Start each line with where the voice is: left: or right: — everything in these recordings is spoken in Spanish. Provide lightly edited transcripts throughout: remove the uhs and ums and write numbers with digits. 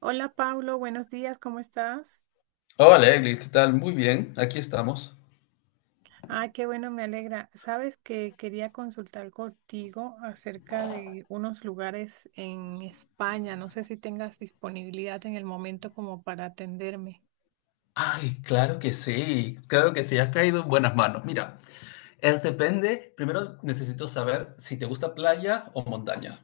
right: Hola Pablo, buenos días, ¿cómo estás?
left: Hola, Eglis, ¿qué tal? Muy bien, aquí estamos.
right: Ah, qué bueno, me alegra. Sabes que quería consultar contigo acerca de unos lugares en España. No sé si tengas disponibilidad en el momento como para atenderme.
left: Ay, claro que sí, has caído en buenas manos. Mira, es depende, primero necesito saber si te gusta playa o montaña.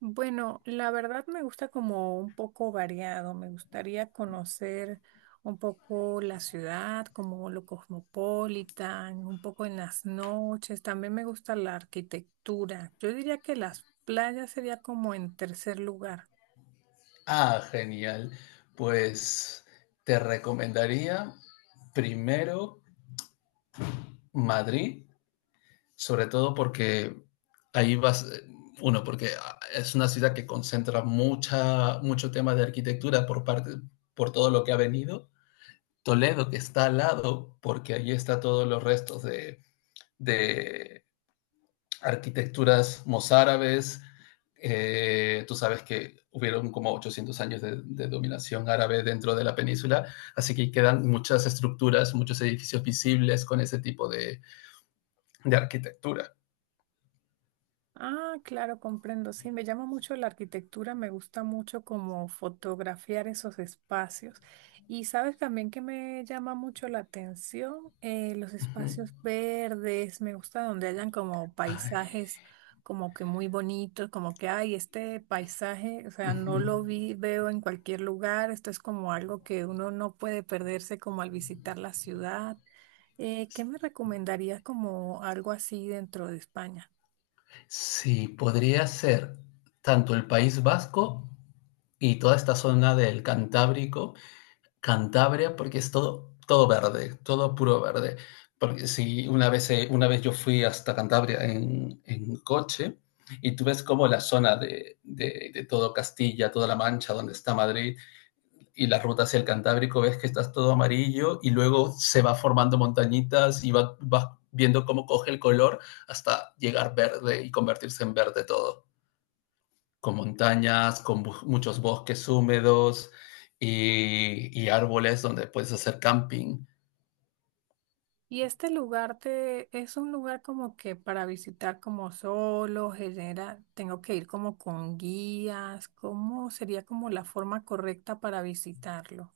right: Bueno, la verdad me gusta como un poco variado, me gustaría conocer un poco la ciudad, como lo cosmopolitan, un poco en las noches, también me gusta la arquitectura. Yo diría que las playas sería como en tercer lugar.
left: Ah, genial. Pues te recomendaría primero Madrid, sobre todo porque ahí vas, uno, porque es una ciudad que concentra mucho tema de arquitectura por parte, por todo lo que ha venido. Toledo, que está al lado, porque allí está todos los restos de arquitecturas mozárabes. Tú sabes que hubieron como 800 años de dominación árabe dentro de la península, así que quedan muchas estructuras, muchos edificios visibles con ese tipo de arquitectura.
right: Ah, claro, comprendo. Sí, me llama mucho la arquitectura, me gusta mucho como fotografiar esos espacios. Y sabes también que me llama mucho la atención. Los
left: Uh -huh.
right: espacios verdes, me gusta donde hayan como
left: Ay.
right: paisajes como que muy bonitos, como que, ay, este paisaje, o
left: Uh
right: sea, no
left: -huh.
right: lo vi, veo en cualquier lugar, esto es como algo que uno no puede perderse como al visitar la ciudad. ¿Qué me recomendarías como algo así dentro de España?
left: Sí, podría ser tanto el País Vasco y toda esta zona del Cantábrico, Cantabria porque es todo, todo verde, todo puro verde. Porque si una vez, una vez yo fui hasta Cantabria en coche y tú ves como la zona de todo Castilla, toda la Mancha, donde está Madrid y la ruta hacia el Cantábrico, ves que estás todo amarillo y luego se va formando montañitas y vas viendo cómo coge el color hasta llegar verde y convertirse en verde todo con montañas, con muchos bosques húmedos y árboles donde puedes hacer camping.
right: Y este lugar te, es un lugar como que para visitar como solo, genera, tengo que ir como con guías, ¿cómo sería como la forma correcta para visitarlo?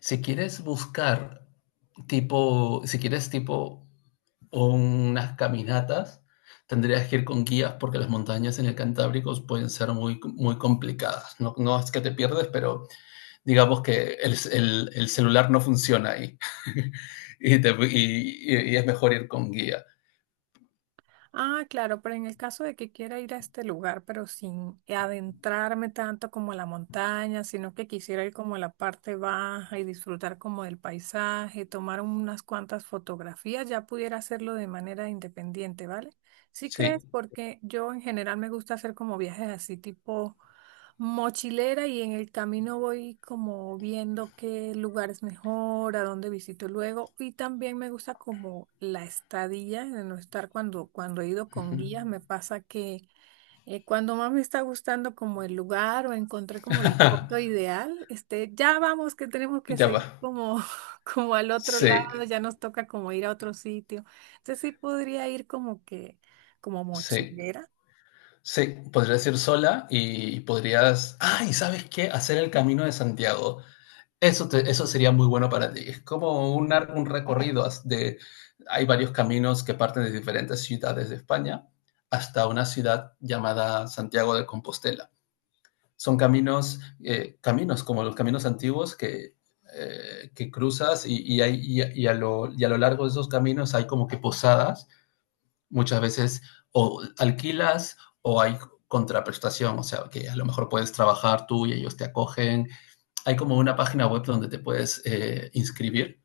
left: Si quieres buscar si quieres tipo unas caminatas, tendrías que ir con guías porque las montañas en el Cantábrico pueden ser muy, muy complicadas. No, no es que te pierdes, pero digamos que el celular no funciona ahí y es mejor ir con guía.
right: Ah, claro, pero en el caso de que quiera ir a este lugar, pero sin adentrarme tanto como a la montaña, sino que quisiera ir como a la parte baja y disfrutar como del paisaje, tomar unas cuantas fotografías, ya pudiera hacerlo de manera independiente, ¿vale? ¿Sí crees?
left: Sí.
right: Porque yo en general me gusta hacer como viajes así tipo mochilera y en el camino voy como viendo qué lugar es mejor, a dónde visito luego y también me gusta como la estadía, de no estar cuando, cuando he ido con guías, me pasa que cuando más me está gustando como el lugar o encontré como la foto ideal, este, ya vamos que tenemos que
left: Ya va.
right: seguir como, como al otro
left: Sí,
right: lado, ya nos toca como ir a otro sitio. Entonces sí podría ir como que, como
left: sí,
right: mochilera.
left: sí, podrías ir sola y podrías, ay, ¿sabes qué? Hacer el Camino de Santiago. Eso, eso sería muy bueno para ti. Es como un recorrido hay varios caminos que parten de diferentes ciudades de España hasta una ciudad llamada Santiago de Compostela. Son caminos como los caminos antiguos que cruzas y a lo largo de esos caminos hay como que posadas muchas veces o alquilas o hay contraprestación, o sea, que a lo mejor puedes trabajar tú y ellos te acogen. Hay como una página web donde te puedes inscribir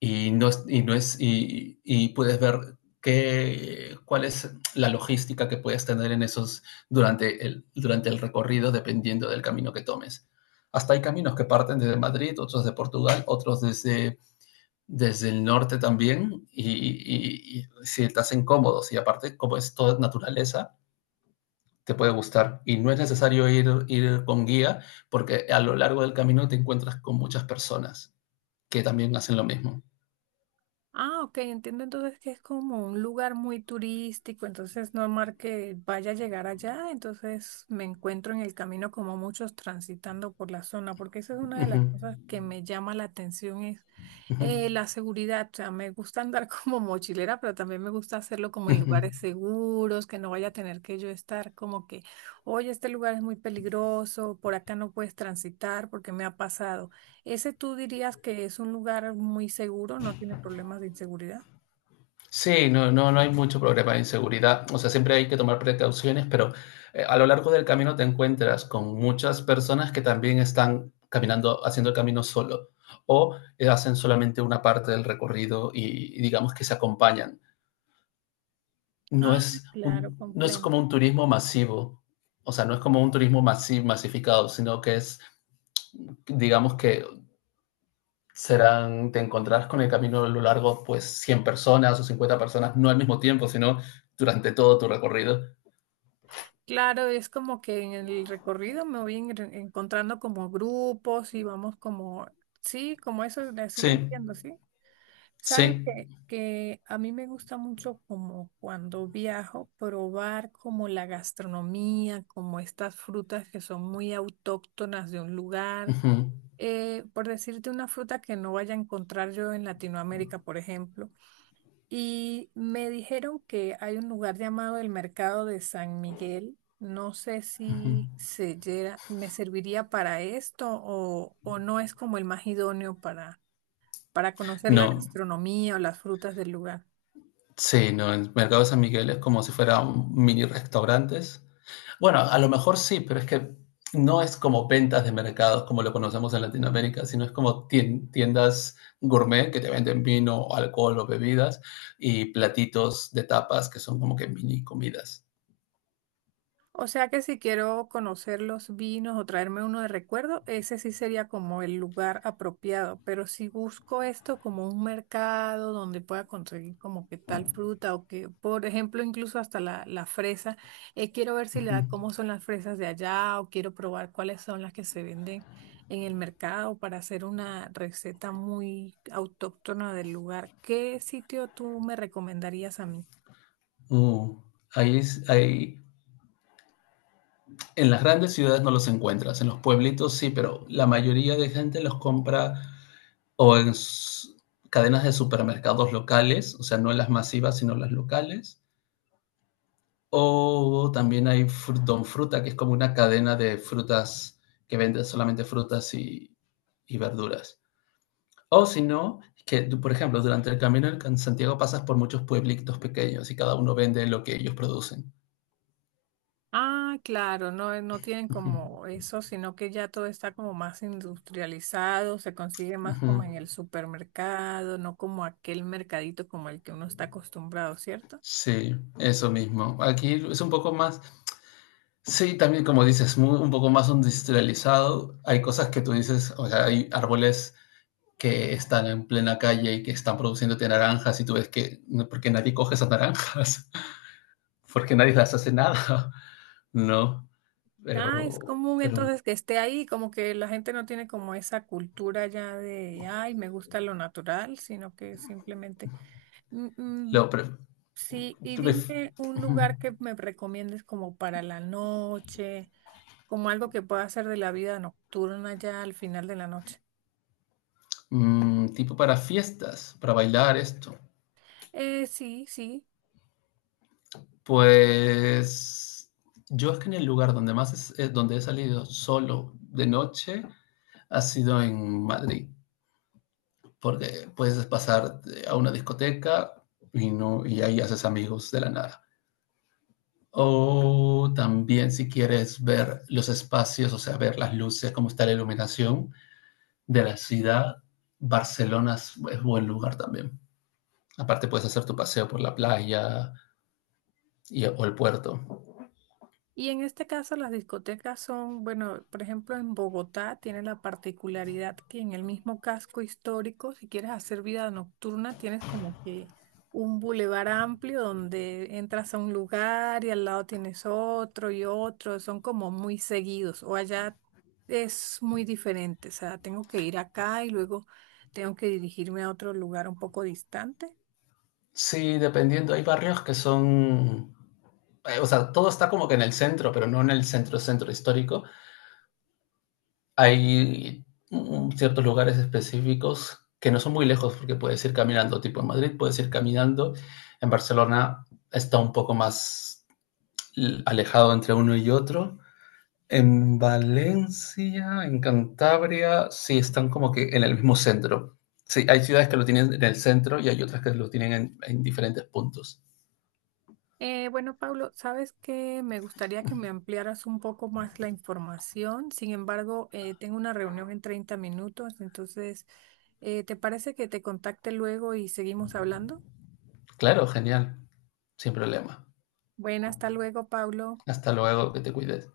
left: y, no es, y, no es, y puedes ver cuál es la logística que puedes tener en esos durante el recorrido dependiendo del camino que tomes. Hasta hay caminos que parten desde Madrid, otros de Portugal, otros desde el norte también y si te hacen cómodos y aparte como es toda naturaleza, te puede gustar y no es necesario ir con guía porque a lo largo del camino te encuentras con muchas personas que también hacen lo mismo.
right: Ah, ok, entiendo entonces que es como un lugar muy turístico, entonces no es normal que vaya a llegar allá, entonces me encuentro en el camino como muchos transitando por la zona, porque esa es una de
left: Uh
right: las
left: -huh,
right: cosas que me llama la atención, es
left: uh -huh,
right: la seguridad, o sea, me gusta andar como mochilera, pero también me gusta hacerlo como
left: uh
right: en
left: -huh.
right: lugares seguros, que no vaya a tener que yo estar como que, oye, este lugar es muy peligroso, por acá no puedes transitar porque me ha pasado. ¿Ese tú dirías que es un lugar muy seguro, no tiene problemas de inseguridad?
left: Sí, no, no, no hay mucho problema de inseguridad. O sea, siempre hay que tomar precauciones, pero a lo largo del camino te encuentras con muchas personas que también están caminando, haciendo el camino solo o hacen solamente una parte del recorrido y digamos que se acompañan. No
right: Ah,
left: es
right: claro,
left: no es
right: comprendo.
left: como un turismo masivo, o sea, no es como un turismo masificado, sino que es, digamos que serán, te encontrarás con el camino a lo largo, pues 100 personas o 50 personas, no al mismo tiempo, sino durante todo tu recorrido.
right: Claro, es como que en el recorrido me voy encontrando como grupos y vamos como, sí, como eso, así lo
left: Sí,
right: entiendo, ¿sí? Sabes
left: sí.
right: que a mí me gusta mucho como cuando viajo probar como la gastronomía, como estas frutas que son muy autóctonas de un lugar.
left: Ujú,
right: Por decirte una fruta que no vaya a encontrar yo en Latinoamérica, por ejemplo. Y me dijeron que hay un lugar llamado el Mercado de San Miguel. No sé
left: ujú.
right: si me serviría para esto o no es como el más idóneo para conocer la
left: No,
right: gastronomía o las frutas del lugar.
left: sí, no, el mercado de San Miguel es como si fuera un mini restaurantes. Bueno, a lo mejor sí, pero es que no es como ventas de mercados como lo conocemos en Latinoamérica, sino es como tiendas gourmet que te venden vino, alcohol o bebidas y platitos de tapas que son como que mini comidas.
right: O sea que si quiero conocer los vinos o traerme uno de recuerdo, ese sí sería como el lugar apropiado. Pero si busco esto como un mercado donde pueda conseguir como que tal fruta o que, por ejemplo, incluso hasta la fresa, quiero ver si la, cómo son las fresas de allá o quiero probar cuáles son las que se venden en el mercado para hacer una receta muy autóctona del lugar. ¿Qué sitio tú me recomendarías a mí?
left: Uh, ahí, es- ahí- en las grandes ciudades no los encuentras, en los pueblitos sí, pero la mayoría de gente los compra o en cadenas de supermercados locales, o sea, no las masivas, sino las locales. O también hay Don Fruta, que es como una cadena de frutas que vende solamente frutas y verduras. O si no, que tú, por ejemplo, durante el camino en Santiago pasas por muchos pueblitos pequeños y cada uno vende lo que ellos producen.
right: Ah, claro, no, no tienen
left: Ujú,
right: como eso, sino que ya todo está como más industrializado, se consigue más
left: ujú.
right: como en el supermercado, no como aquel mercadito como el que uno está acostumbrado, ¿cierto?
left: Sí, eso mismo. Aquí es un poco más, sí, también como dices, un poco más industrializado. Hay cosas que tú dices, o sea, hay árboles que están en plena calle y que están produciéndote naranjas y tú ves que, no, porque nadie coge esas naranjas, porque nadie las hace nada, ¿no?
right: Ah, es
left: Pero,
right: común
left: pero,
right: entonces que esté ahí, como que la gente no tiene como esa cultura ya de, ay, me gusta lo natural, sino que simplemente, "Mm, mm,
left: lo, pre-
right: sí, y
left: tú. Ujú.
right: dime un lugar que me recomiendes como para la noche, como algo que pueda hacer de la vida nocturna ya al final de la noche.
left: Mm, tipo para fiestas, para bailar esto.
right: Sí, sí.
left: Pues yo es que en el lugar donde he salido solo de noche ha sido en Madrid, porque puedes pasar a una discoteca y, no, y ahí haces amigos de la nada. O también si quieres ver los espacios, o sea, ver las luces, cómo está la iluminación de la ciudad, Barcelona es buen lugar también. Aparte puedes hacer tu paseo por la playa o el puerto.
right: Y en este caso las discotecas son, bueno, por ejemplo, en Bogotá tiene la particularidad que en el mismo casco histórico, si quieres hacer vida nocturna, tienes como que un bulevar amplio donde entras a un lugar y al lado tienes otro y otro, son como muy seguidos. O allá es muy diferente, o sea, tengo que ir acá y luego tengo que dirigirme a otro lugar un poco distante.
left: Sí, dependiendo, hay barrios que son o sea, todo está como que en el centro, pero no en el centro, centro histórico. Hay ciertos lugares específicos que no son muy lejos porque puedes ir caminando, tipo en Madrid puedes ir caminando, en Barcelona está un poco más alejado entre uno y otro. En Valencia, en Cantabria, sí están como que en el mismo centro. Sí, hay ciudades que lo tienen en el centro y hay otras que lo tienen en diferentes puntos.
right: Bueno, Pablo, sabes que me gustaría que me ampliaras un poco más la información. Sin embargo, tengo una reunión en 30 minutos, entonces, ¿te parece que te contacte luego y seguimos hablando?
left: Claro, genial, sin problema.
right: Bueno, hasta luego, Pablo.
left: Hasta luego, que te cuides.